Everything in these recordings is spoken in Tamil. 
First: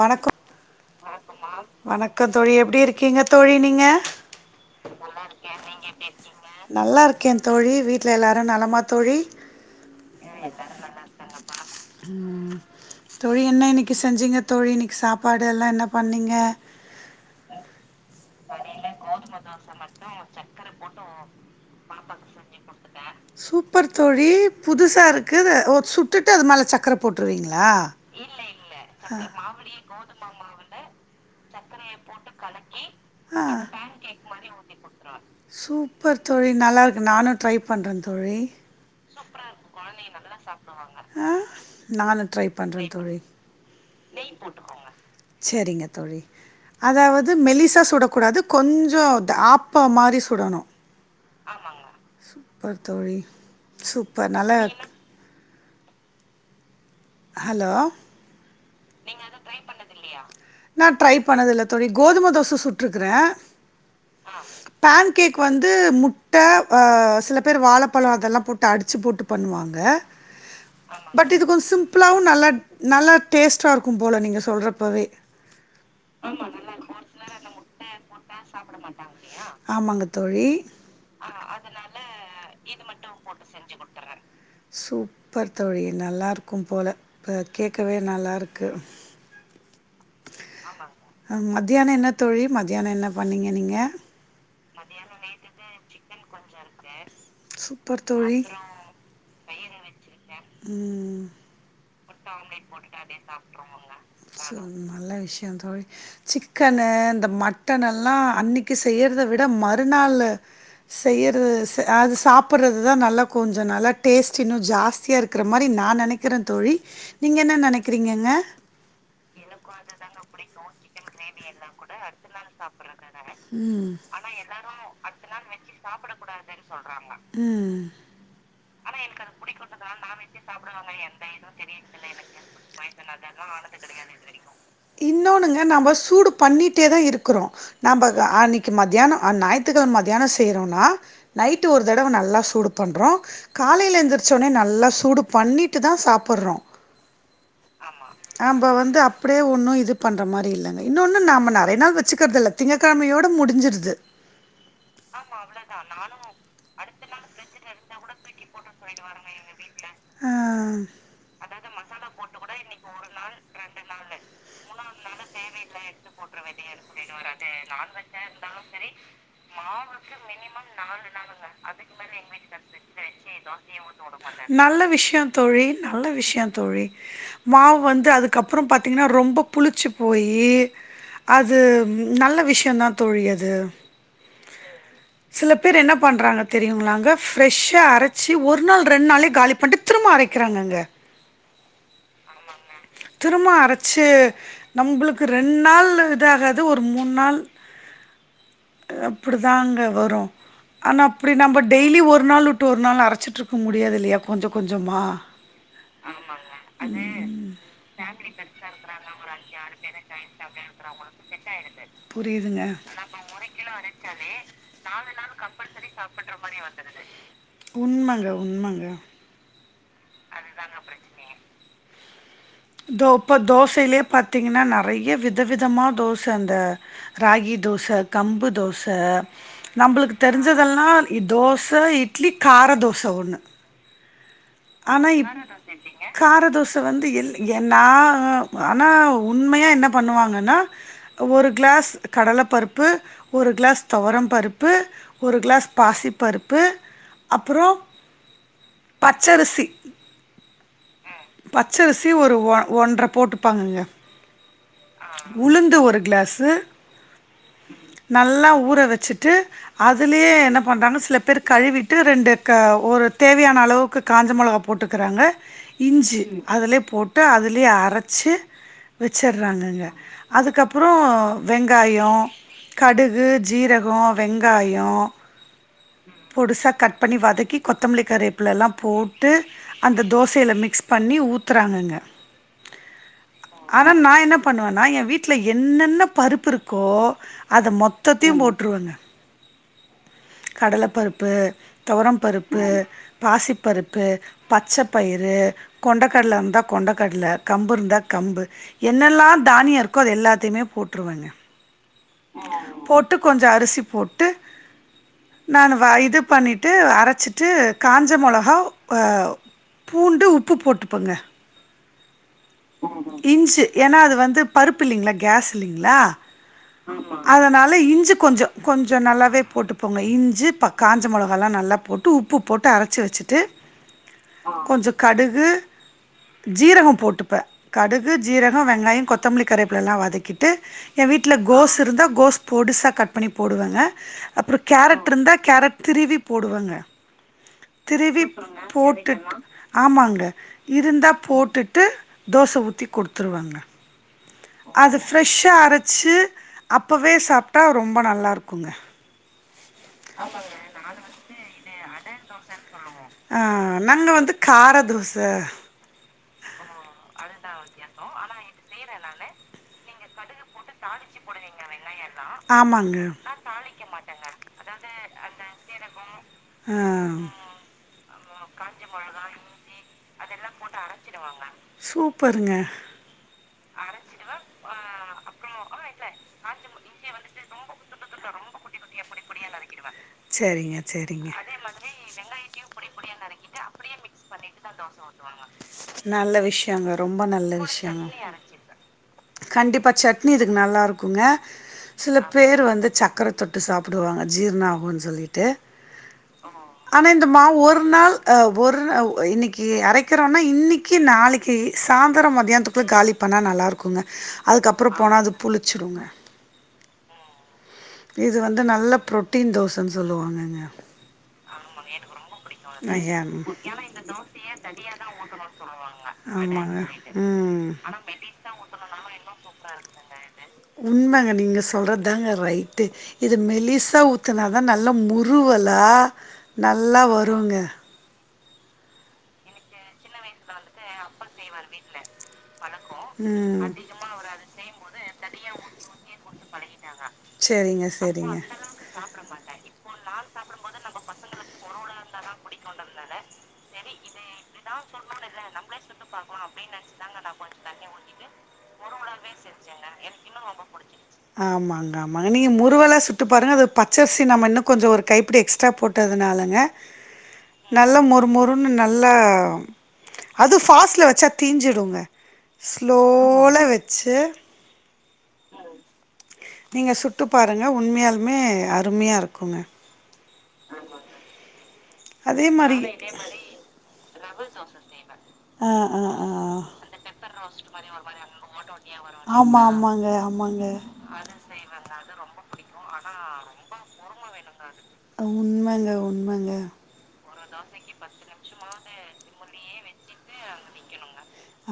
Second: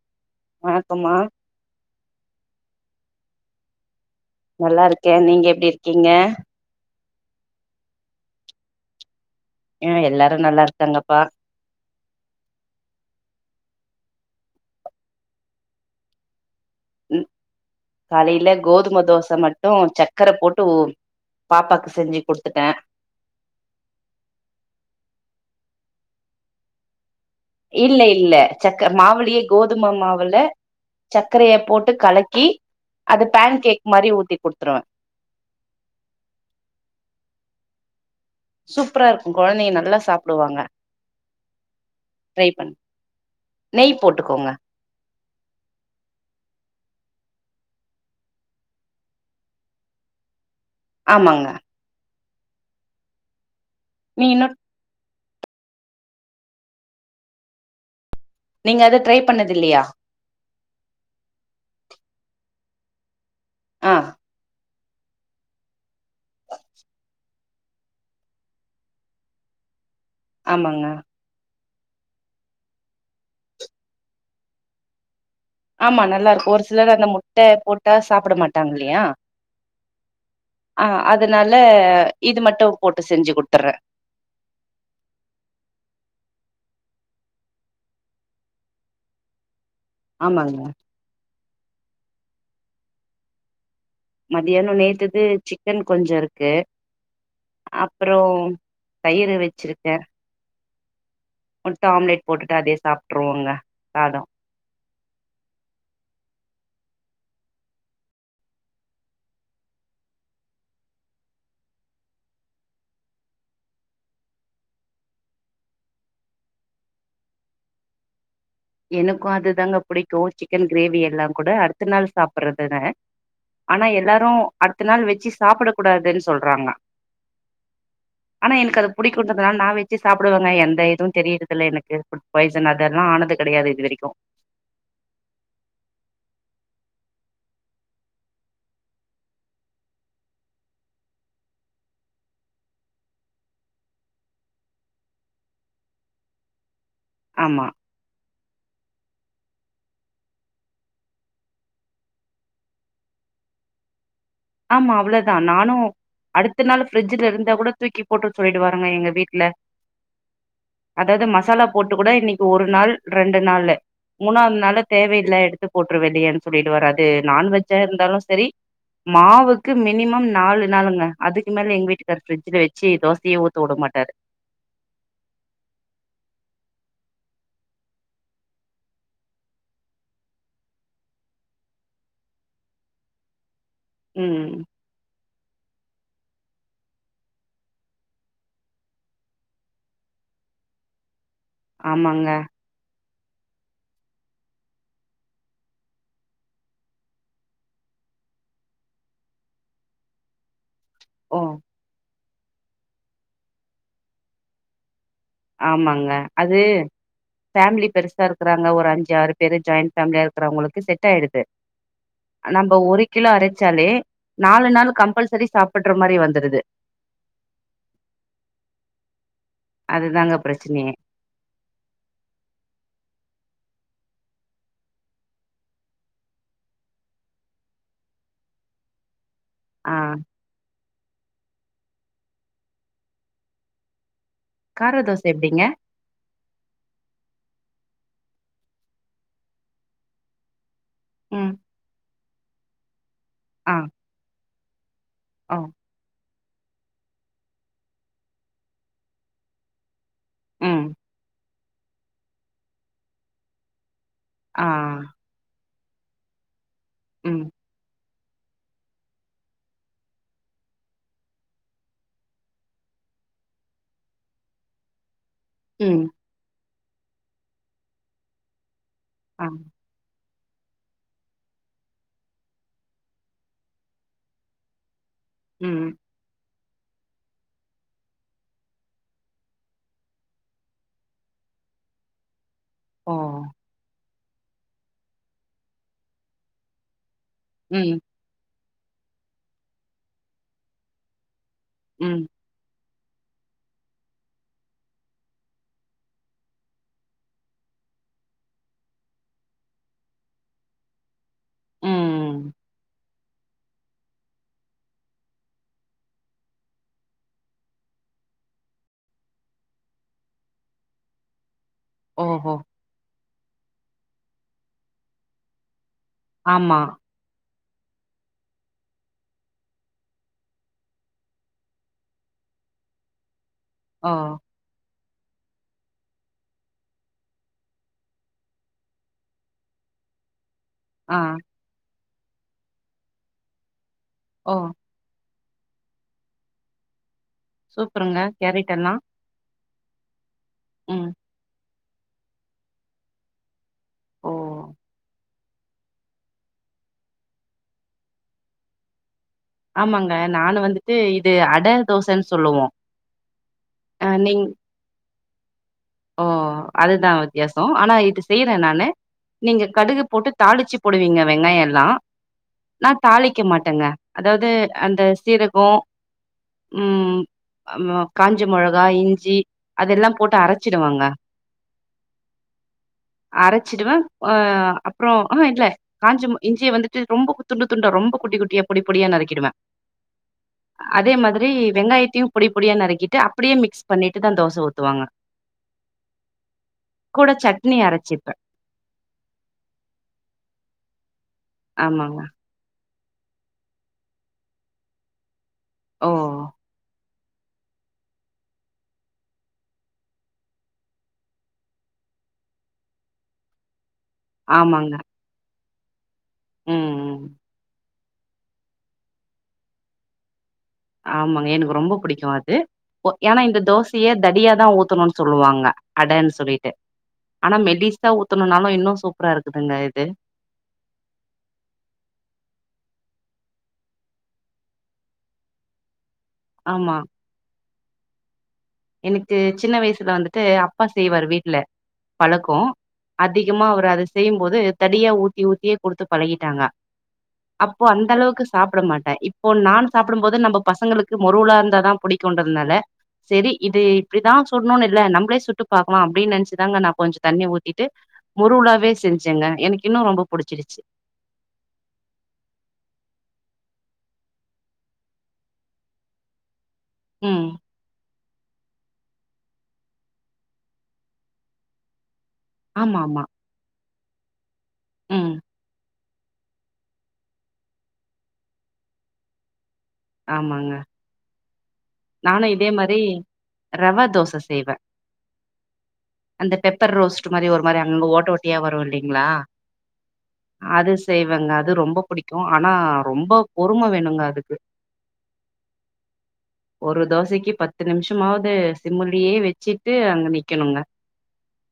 வணக்கம் வணக்கம்மா வணக்கம் தோழி எப்படி இருக் இருக்கீங்க தோழி நீங்க நல்லா இருக்கேன் நீங்க எப்படி இருக்கீங்க கேகன் தோழி வீட்ல எல்லாரும் நலமா தோழி ஆ எல்லாரு நல்லா இருக்காங்கப்பா தோழி என்ன செஞ்சிங்க தோழி இன்றைக்கி சாப்பாடுல்லாம் என்ன பண்ணிங்க ம் காலையில கோதும தோச மட்டு சக்கர போட்டு ஊ- பாப்பாக்கு செஞ்சு குடுத்துட்டே சூப்பர் தோழி புதுசா இருக்கு ஒ சுட்டுட்டு அது மேல சக்கர இல்ல இல்ல சக்கர மாவளி கோதும மாவுல சக்கரைய போட்டு கலக்கி அது ஆஹ் பேன் பான் மாரி கேக் ஊத்தி மாதிரி ஊட்டி குடுத்துருவே குடுத்துருவேன் சூப்பர் தோழி நல்லாருக்கு நானும் ட்ரை பண்றேன் பண்றன் சூப்பரா தோ இருக்கு கொழந்தைங்க நல்லா சாப்டுவாங்க ஹ நான் டரை ட்ரை பண்ணு பண்றேன் தோழி நெய் போட்டுங்கோங்க செரிங்க தோழி அதாவது மெலிசா சுடக்கூடாது கொஞ்சம் ஆப்ப மாரி சுடணும் ஆமாங்க சூப்பர் தோழி நீ சூப்பர் இன்னு நல்லா ஹலோ அத ட்ரை பண்ணது இல்லையா நா ட்ரை பண்ணது இல்ல தோழி கோதும தோச சுட்ருக்குறேன் ஆ ஆஹ் பேன் கேக் வந்து முட்ட சில பேர் வாழைப்பழம் அதெல்லாம் போட்டு அடிச்சீ போட்டு பண்ணுவாங்க ஆமாங்க பட் இது கொஞ் சி சிம்பலாவவும் நல்லா நல்லா டேஸ்ட்டாக இருக்கும் போல் நீங்க சொல்றப்பவே ஆமா நல்லா இருக்கும் ஒரு சிலர் அந்த முட்ட போட்டா சாப்பிட மாட்டாங்க இல்லையா ஆமாங்க தோழி ஆஹ் அதனால இது மட்டும் போட்டு செஞ்சு குடுத்துறேன் போல இப்ப கேட்கவே நல்லாருக்கு ஆமாங்க மத்தியானம் என்ன தோழி மத்தியானம் என்ன பண்ணிங்க நீங்க மதியானம் நேத்தது சிக்கன் கொஞ்சோ இருக்கு சூப்பர் அப்புறம் தோழி தயிறு வச்சிருக்கேன் ம்ம் முட்டை ஆம்லெட் போட்டுட்டு அதே சாப்பிட்டுருவோங்க சாதம் சோ நல்ல விஷயம் தோழி சிக்கனு இந்த மட்டன் எல்லாம் அன்னைக்கு செய்யறத விட மறுநாள் செய்யிறது அது சாப்பிட்றது தான் நல்லா கொஞ்சம் நல்லா டேஸ்ட் இன்னும் ஜாஸ்தியா இருக்கிற மாரி நான் நெனைக்கிறேன் தோழி நீங்கள் என்ன நெனைக்கிறீங்கங்க எனக்கும் அதுதாங்க புடிக்கும் சிக்கன் கிரேவி எல்லா கூட அடுத்த நாள் சாப்பிடுறதுத ஆனா ம் எல்லாரும் அடுத்த நாள் வச்சு சாப்பிட கூடாதுன்னு சொல்றாங்க ம் ஆனா எனக்கு அது புடிக்குறதுனால நான் வச்சு சாப்பிடுவாங்க எந்த இதுவும் தெரியறதில்ல எனக்கு ஃபுட் பாய்சன் அதெல்லாம் ஆனது கெடையாது இது வரைக்கு இன்னொன்னுங்க நம்ம சூடு பண்ணிட்டே தான் இருக்கிறோம் நாம அன்னைக்கு மத்தியானம் ஞாயிற்றுக்கிழமை மத்தியானம் செய்யிறோம்னா நைட்டு ஒரு தடவை நல்லா சூடு பண்றோம் காலையில எந்திரிச் உடனே நல்லா சூடு பண்ணிட்டு தான் சாப்பிடுறோம் ஆமா ஆம்ப வந்து அப் அப்டியே ஒன்னு இது பண்ற மாரி இல்லங்க இன்னொன்னு நம்ம நெறைய நாள் வச்சிக்றது இல்ல திங்கக்கிழமையோட முடிஞ்சிருது ஆமா அவ்ளோ தான் நானு அடுத்த நாள் பிரிட்ஜில இருந்த கூட தூக்கி போட்டு சொல்லிட்டு வாருங்க எங்க வீட்ல ஆ. அதாவது மசாலா போட்டு கூட இன்னைக்கு ஒரு நாள் ரெண்டு நாளு மூணாவது நாள் தேவயில்ல எடுத் போட்ரு வெளியன் சொல்லிட்டு வராது நா வெஜ்ஜா இருந்தாலு சரி மாவுக்கு மினிமம் நாலு நாளுங்க அதுக்கு மேல எங்க வீட்டுக்கார் ஃப்ரிட்ஜ்ல வச்சு தோசையே ஊத்த விட மாட்டாரு நல்ல விஷ்யம் தோழி நல்ல விஷ்யம் தோழி மாவு வந்து அதுக்கப்புறம் பாத்தீங்கன்னா ரொம்ப புளிச்சி போயி யி அது நல்ல விஷியம் தான் தோழி அது ம் சில பேர் என்ன பண்றாங்க தெரியுங்களாங்க ஃபிரஷ்ஷா அரச்சு ஒரு நாள் ரெண்டு நாளே காலி பண்ணிட்டு திரும்ப அரைக்கிறாங்கங்க ஆமாங்க திரும்பு அரச்சி நம்புளுக் ரெண்டு நாள் இதாகாது ஒரு மூணு நாள் அப்புடிதாங்க வரும் ஆனா அப்டி ஓ நம்ம டெய்லி ஒரு ஒரு நாள் உட்டு ஒரு நாள் அரைச்சிட்ருக்க முடியாது இல்லையா கொஞ்ச கொஞ்சமா ஆமாங்க அது ஃபேமிலி பெருசா இருக்கறாங்க ஒரு அஞ்சி ஆறு பேரு ஜாயிண்ட் ஃபேமி புரியிதுங்க நம்ப ஒரு கிலோ அரைச்சாலே நாலு நாள் கம்பல்சரி சாப்புட்ற மாரி வந்துருது உண்மங்க உண்மங்க அதுதாங்க பிரச்சனயே தோ இப்போ தோசையிலே பாத்தீங்கன்னா நறையா விதவிதமா தோச இந்த ராகி தோச கம்பு தோச ஆ நம்பளுக்கு தெரிஞ்சதெல்லாம் தோச தோ இட்லி கார தோச ஒன்னு கார ஆனா தோச இப் காரதோச எப்டிங்க காரதோச வந்து எள் என் நா ஆனா உண்மையா என்ன பண்ணுவாங்கன்னா ஒரு ம் கிளாஸ் கடல பருப் பு ஒரு ஆ கிளாஸ் தொவரம் பருப் பு ஒரு ஓ கிளாஸ் பாசி பருப்பு அப்புறம் பச்சரிசி ம் ம் பச்சரிசி ஒரு ஒ ஒன்றர போட்டுப்பாங்கங்க ஆ உளுந்து ஒ ஒரு கிளாஸு உம் நல்லா ஊற வச்சிட்டு அதுலயே என்ன பண்ணுறாங்க சில பேர் கழுவிட்டு ரெண்டு க ஒரு தேவையான அளவுக்கு காஞ்ச மிளகா போட்டுக்கிறாங்க ம் இஞ்சு அதுலயே போட்டு அதுலயே அரைச்சி ஆ வச்சிறுறாங்கங்க அதுக்கப்புறம் வெங்காயம் கடுகு ஜீரகம் வெங்காயம் ம் பொடுசா கட் பண்ணி வதக்கி கொத்தமல்லி கருவேப்பில எல்லா போட்டு அந்த தோசையில மிக்ஸ் பண்ணி ஊத்துறாங்கங்க ஓ ஆனால் நான் என்ன பண்ணுவேனா என் வீட்ல என்னென்ன பருப்பு இருக்கோ அது ம் மொத்தத்தையும் போட் விட்டுருவேங்க கடலைப்பருப்பு துவரம் ம் பருப்பு பாசிப்பருப்பு பச்சை பயிறு கொண்டக்கடலை இருந்தால் கொண்டக்கடலை கம்பு இருந்தா கம்பு என்னெல்லாம் தானியம் இருக்கோ அது எல்லாத்தையுமே போட்டுருவேங்க ம் போட்டு கொஞ்சம் அரிசி போட்டு நான் வ இது பண்ணிவிட்டு அரைச்சிட்டு காஞ்ச மிளகா ஆஹ பூண்டு உப்பு போட்டுப்பேங்க ஓஹோ ஓஹோ இஞ்சு ஏன்னா அது வந்து பருப்பு இல்லைங்களா கேஸ் இல்லைங்களா ஆமா அத நா எல்லாம் இஞ்சி கொஞ்சம் கொஞ்சம் நல்லாவே போட்டு போங்க இஞ்சி காஞ்ச மொளகால்லாம் நல்லா போட்டு உப்பு போட்டு அரைச்சி வச்சுட்டு ஓ கொஞ்சம் கடுகு ஜீரகம் போட்டு கடுகு ஜீரகம் வெங்காயம் கொத்தமல்லி கருவேப்பல எல்லாம் வதக்கிட் ட்டு என் ஆ வீட்ல கோஸ்ஸு இருந்தா கோஸ் பொடுசா கட் பண்ணி போடுவேங்க ஓ அப்றம் கேரட் இருந்தா கேரட் திருவி போடுவங்க சூப்பருங்க திருவி கேரட் எல்லா போட்டுட்டு ஆமாங்க ம் இருந்தா போட்டுட் ட்டு தோசை ஊத்தி குடுத்துருவங்க ஓ அது ஃப்ரெஷ்ஷா அரைச்சு அப்பவே சாப்டா ரொம்ப நல்லா இருக்கும்ங்க ஆமாங்க நானு வந்துட்டு இது அட தோசன்னு சொல்லுவோ ஆஹ் நாங்க ஆ வந்து நீங் கார தோசை ஆஹ் ஓ அதுதான் வித்தியாசம் ஆனா இது செய்றேன் நானு நீங்க கடுகு போட்டு தாளிச்சு தாளிச்சி போடுவீங்க வெங்காயோ போடுவேங்க எல்லா வெங்காயம் எல்லாம் ஆமாங்க தாளிக்க மாட்டேங்க அதாவது அந்த சீரகம் ஆஹ் ம் ஆமா காஞ்ச மிளகா இஞ்சி அதெல்லாம் போட்டு அரை வாங்க சூப்பருங்க அரைச்சிடுவேன் அப்புறம் ஹம் இல்ல காஞ்சம இஞ்சிய வந்துட்டு ரொம்ப [unintelligible] ரொம்ப குட்டி குட்டியா பொடி பொடியா நறுக்கிடுவேன் சரிங்க அதே சரிங்க மாதிரி வெங்காயத்தையும் பொடி பொடியா நறுக்கிட்டு அப்படியே மிக்ஸ் பண்ணிட்டுதான் தோசை ஊத்துவாங்க நல்ல விஷயங்க ரொம்ப கூட நல்ல சட்னி விஷயங்க அரச்சிப்ப கண்டிப்பா சட்னி இதுக்கு நல்லா ருக்குங்க சில ஆமாங்க பேர் வந்து சக்கரை தொட்டு சாப்பிடுவாங்க ஜீர்ணமாகும் சொல்லிட்டு ஓ ஆனால் இந்த மாவு ஒரு நாள் ஒரு நா இன்னைக்கி அரைக்கிறோன்னா இன்னைக்கி நாளைக்கு சாந்திரம் மதியானத்துக்குள்ள காலி பண்ணா நல்லாருக்கும் குங்க ஆமாங்க அதுக்கப்புறம் போனா அது புளிச் வச்சுடுவோங்க ம் ம் இது வந்து நல்ல பு்ரோட்டீன் தோச சொல்லுவாங்கங்க [unintelligible] ஆமாங்க எனக்கு ரொம்ப புடிக்கு அது ஒ ஏன்னா இந்த தோசைய தடியா தா ஊத்தணுனு சொல்லுவாங்க அடன்னு சொல்லிட்டு ஆமாங்க ஆனா ம் மெலிசா ஊத்தணுனாலு இன்னு சூப்பரா இருக்குதுங்க இது உண்மங்க நீங்க சொல்றது ரைட்டு இது மெலிசா ஊத்தூனா ஆனா நல்ல முருவலா ஆமா நல்லா வருங்க எனக்கு சின்ன வயசுல வந்துட்டு அப்பா செய்வாரு வீட்டுல பழக்கம் ம் அதிகமா அவர் அத செய்யும்போது தடியா ஊத்தி ஊத்தியே குடுத்து பழகிட்டாங்க அப்போ சரிங்க அந்த சரிங்க அளவுக்கு சாப்பட மாட்டேன் இப்போ நான் சாப்படும் போது நம்ம பசங்களுக்கு முருவுளா இருந்தாதான் பிடிக்கும்ன்றதுனால செரி இது இப்டிதான் சொல்லணும்னு இல்ல நம்மளே சுட்டு பாக்கலாம் அப்டின்னு நினைச்சுதாங்க நான கொஞ்சம் தண்ணி ஊத்திட்டு முருளாவே செஞ்சேங்க எனக்கு இன்னும் ரொம்ப புடிச்சிருச்சு ஆமாங்க ஆமாங்க நீங்க முருவலா சுட்டு பாருங்க அது பச்சரிசி நம்ம இன்னும் கொஞ்சம் ஒரு கைப்பிடி எக்ஸ்ட்ரா போட்டதுனாலங்க ம் நல்ல மொறு மொறு அது நல்லா அதுவும் ஃபாஸ்டில வச்சா தீஞ்சிடுங்க ஆமா ஆமா ஸ்லோல செ ம் நீங்க சுட்டு பாருங்க உண்மயாலுமே அருமையா இருக்குங்க ஆமாங்க நானும் இதே மாரி ரவா தோச செய்வேன் ஆ, ஆ, ஆ. அந்த பெப்பர் ரோஸ்ட் மாரி ஒரு மாரி அங்கங்க ஓட்ட ஓட்டியா வரும் இல்லங்களா ஆமா, இல்லைங்களா? ஆமாங்க, ஆமாங்க. அது செய்வேங்க அது ரொம்ப பிடிக்கும் ஆனா ரொம்ப பொறுமை வேணுங்க அது உண்மங்க, உண்மங்க. [inaudible] ஒரு தோசைக்கு பத்து நிமிஷமாவது சிம்முலியே வச்சு ட்டு அங்க நிக்கணுங்க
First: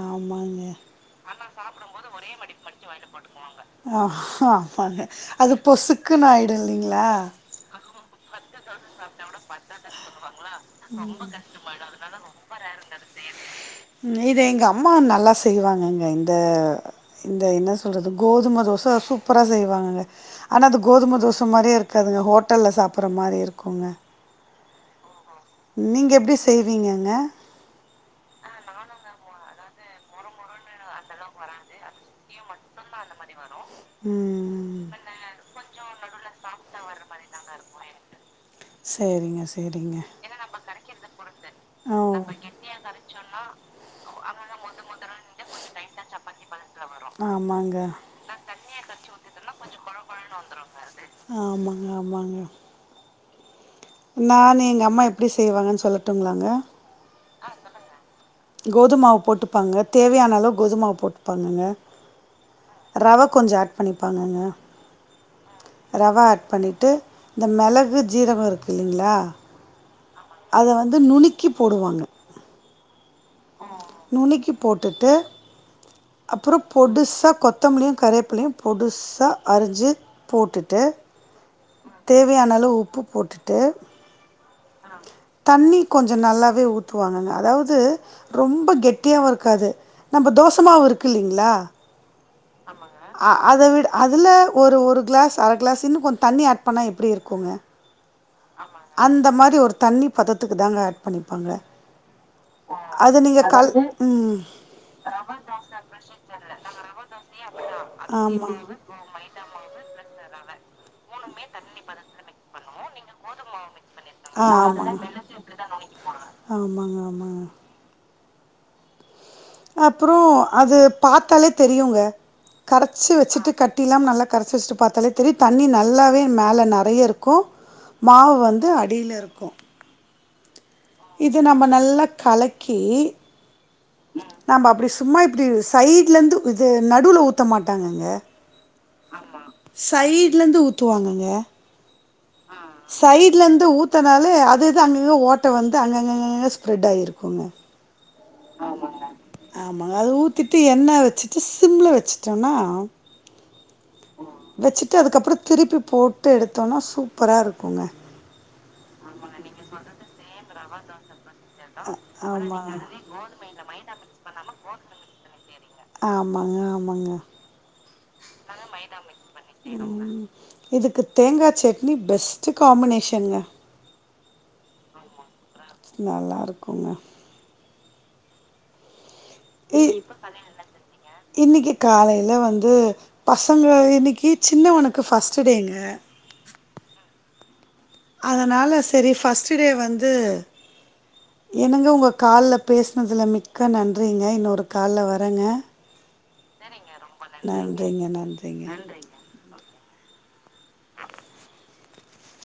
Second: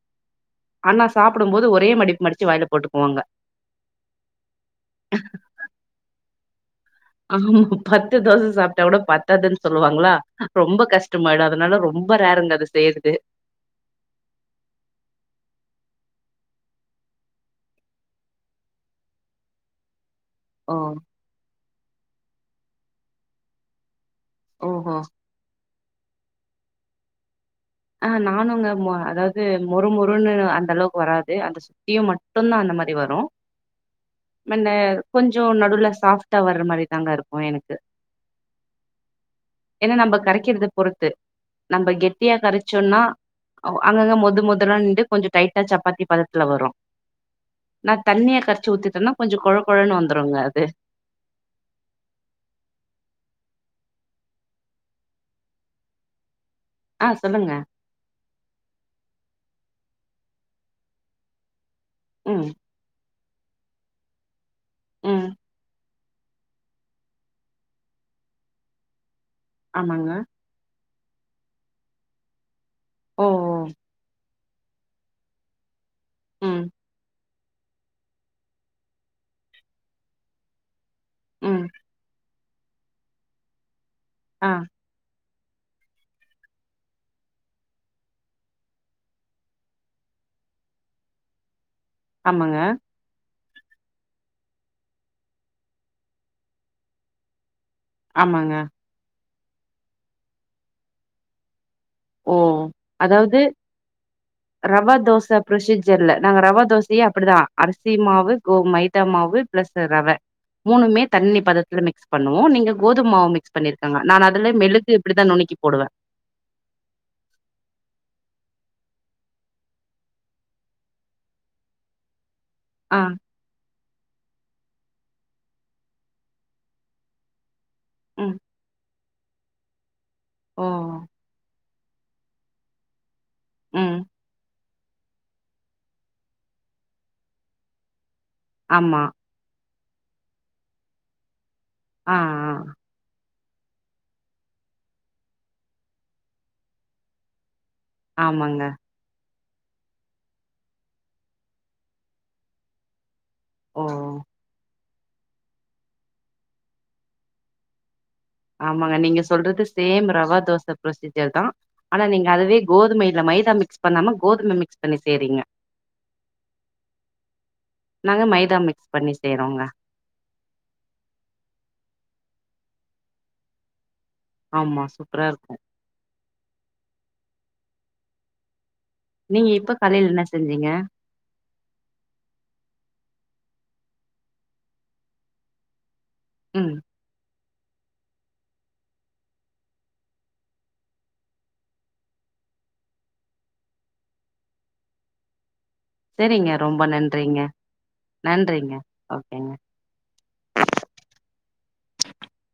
ஆமாங்க ஆனா சாப்பிடும்போது ஒரே மடிப்பு மடிச்சு வாயில போட்டுக்குவாங்க. அது பொசக்குனு ஆமா பத்து தோச சாப்பட்டா கூட பத்தாதுன்னு சொல்லுவாங்களா ரொம்ப கஷ்டமாயிடும் அதனால ரொம்ப ரேருங்க அதது செய்யறது ம் இத எங்க அம்மா நல்லா செய்வாங்கங்க இந்த இந்த என்ன சொல்கவிறது கோதும தோச சூப்பராக செய்வாங்கங்க ஆனா ஓ! அது கோதும தோச மாரிய இருக்கு கதுங்க ஹோட்டல் சாப்பட்ற மாரி இருக்குங்க ஓஹோ நீங்க எப்டி செய்வீங்கங்க அ நானும்ங்க அதாவது முொறு மொருன்னு அந்த அளவுக்கு வராது அந்த சுத்தியும் மட்டும் சொன்னா அந்த மாரி வரும் பின்ன ம். கொஞ்சம் நடுல சாஃப்டா வர்ற மாரி தாங்க இருக்கும் எனக்கு சரிங்க, ஏன்னா சரிங்க. நம்ப கரக்கிறது பொறுத்து நம்ப ஓ. கெட்டியா நம்ம கரைச் அ அங்கங்க மத முதல்லா நின்று கொஞ்சம் டைட்டா சப்பாத்தி பதத்துல வரும் நான ஆமாங்க. தண்ணிய கர்ச்சு ஊத் என்னா கொஞ்சம் குழ குழன்னு வந்துருங்க அது ஆமாங்க நான நீ எங்க அம்மா எப்டி செய்வாங்கன்னு சொல்லட்டுங்களாங்க ஆஹ் சொல்லுங்க கோதுமாவு போட்டுப்பாங்க தேவையான அளவு கோதுமாவு போட்டுப்பாங்கங்க உம் ரவ கொஞ்ச ஆட் பண்ணிப்பாங்கங்க உம் ரவா ஆட் பண்ணிட்டு இந்த மெளகு ஜீரகோ இருக்கு இல்லைங்களா ஆமாங்க அத வந்து நுணுக்கி போடுவாங்க ஓ ஓ நுனுக்கி போட்டுட்டு அப்புறோ ம் பொடுசா கொத்தமல்லியு கருவேப்பிலயு பொடுசா அரிஞ்சு போட்டுட்டு ம் தே வையான அளவு உப்பு போட்டுட்டு ஆ தண்ணி கொஞ்ச நல்லாவே ஊத்துவாங்கங்க அதாவது ரொம்ப கெட்டியாவு இருக்காது நம்ம தோசமாவு இருக்கு இல்லைங்களா ஆமாங்க ஆ அத விட அதல ஒரு ஒரு கிளாஸ் அரை கிளாஸ் இன்னு கொஞ்ச தண்ணி ஆட் பண்ணா எப்டி இருக்குங்க ஆமாங்க ரி ஒரு தண்ணி பதத்துக்குதாங்க ஆட் பண்ணிப்பாங்க ஓ அது அதாவது நீங்க கல் அதாவது ம். ரவ தோச புரொசிஜர்ல நாங்க ரவா தோசையே அப்படிதா அரிசி மாவு கோ மைதா மாவு பிளஸ் ரவை மூணுமே தண்ணி பதத்துல மிக்ஸ் பண்ணுவோ நீங்க கோதும மாவ மிக்ஸ் பண்ணிரு க்கங்க நா ஆ அதுல நான் ஆமாங்க. மெளகு அதெல்லாம் இப்பிடிதா வெள்ளத்தை நுனுக்கி இப்படிதான் போடுவே நுணுக்கி போடுவேன். ஆமாங்க ஆமாங்க அப்புறோ அது பாத்தாலே தெரியுங்க ஆ கரைச்சு வச்சுட்டு கட்டி இல்லாம நல்லா கரைச்சு வச்சுட்டு பாத்தாலே தெரியு தண்ணி நல்லாவே மேல நெறைய இருக்கு மாவு ம் வந்து அடியில இருக் கு ஓ இது நம்ம நல்லா கலக்கி உம் நாம அப்டி சும்மா இப்டி சைட்லேருந்து இது நடுவுல ஊத்த மாட்டாங்கங்க ஆமா சைடுல இருந்து ஊத்துவாங்கங்க ஆ சைடுல இருந்து ஊத்தனாலே அது அது அங்கங்க ஓட்டை வந்து அங்கங்கங்க ஸ்ப்ரெட் ஆயிருக்குங்க ஆமாங்க ஆமாங்க அது ஊத்திட்டு எண்ணெ வச்சுட்டு சிம்ல வச்சுட்டோம்னா ஓ வச்சுட்டு அதுக்கப்றோ திருப்பி போட்டு எடுத்தோம்னா சூப்பரா இருக்குங்க ஆமாங்க நீங்க சொல்றது சேம் ரவா தோசை ப்ரொசீஜர் தான் ஆனா நீங்க அதுவே ஆமா கோதுமையில மைதா மிக்ஸ் பண்ணாம கோதுமை மிக்ஸ் பண்ணி செய்றீங்க ஆமாங்க ஆமாங்க நாங்க மைதா மிக்ஸ் பண்ணி செய்றோங்க இதுக்கு தேங்காய் சட்னி பெஸ் ட் காம்பினேஷன்ங்க ஆமா சூப்பரா இருக்கும் நல்லா இருக்குங்க நீங்க இப்ப காலைல என்ன செஞ்சீங்க இன்னைக்கு காலையில வந்து பசங்க இன்னக்கி சின்னவனுக்கு ஃபர்ஸ்ட்டு டேங்க உம் அதனால சரி ஃபர்ஸ்ட்டு டே வந்து என்னங்க உங்க கால்ல பேசுனதில மிக்க நன்றிங்க இன்னொரு கால்ல வரேங்க சரிங்க ரொம்ப நன்றிங்க நன்றிங்க ஓகேங்க [unintelligible]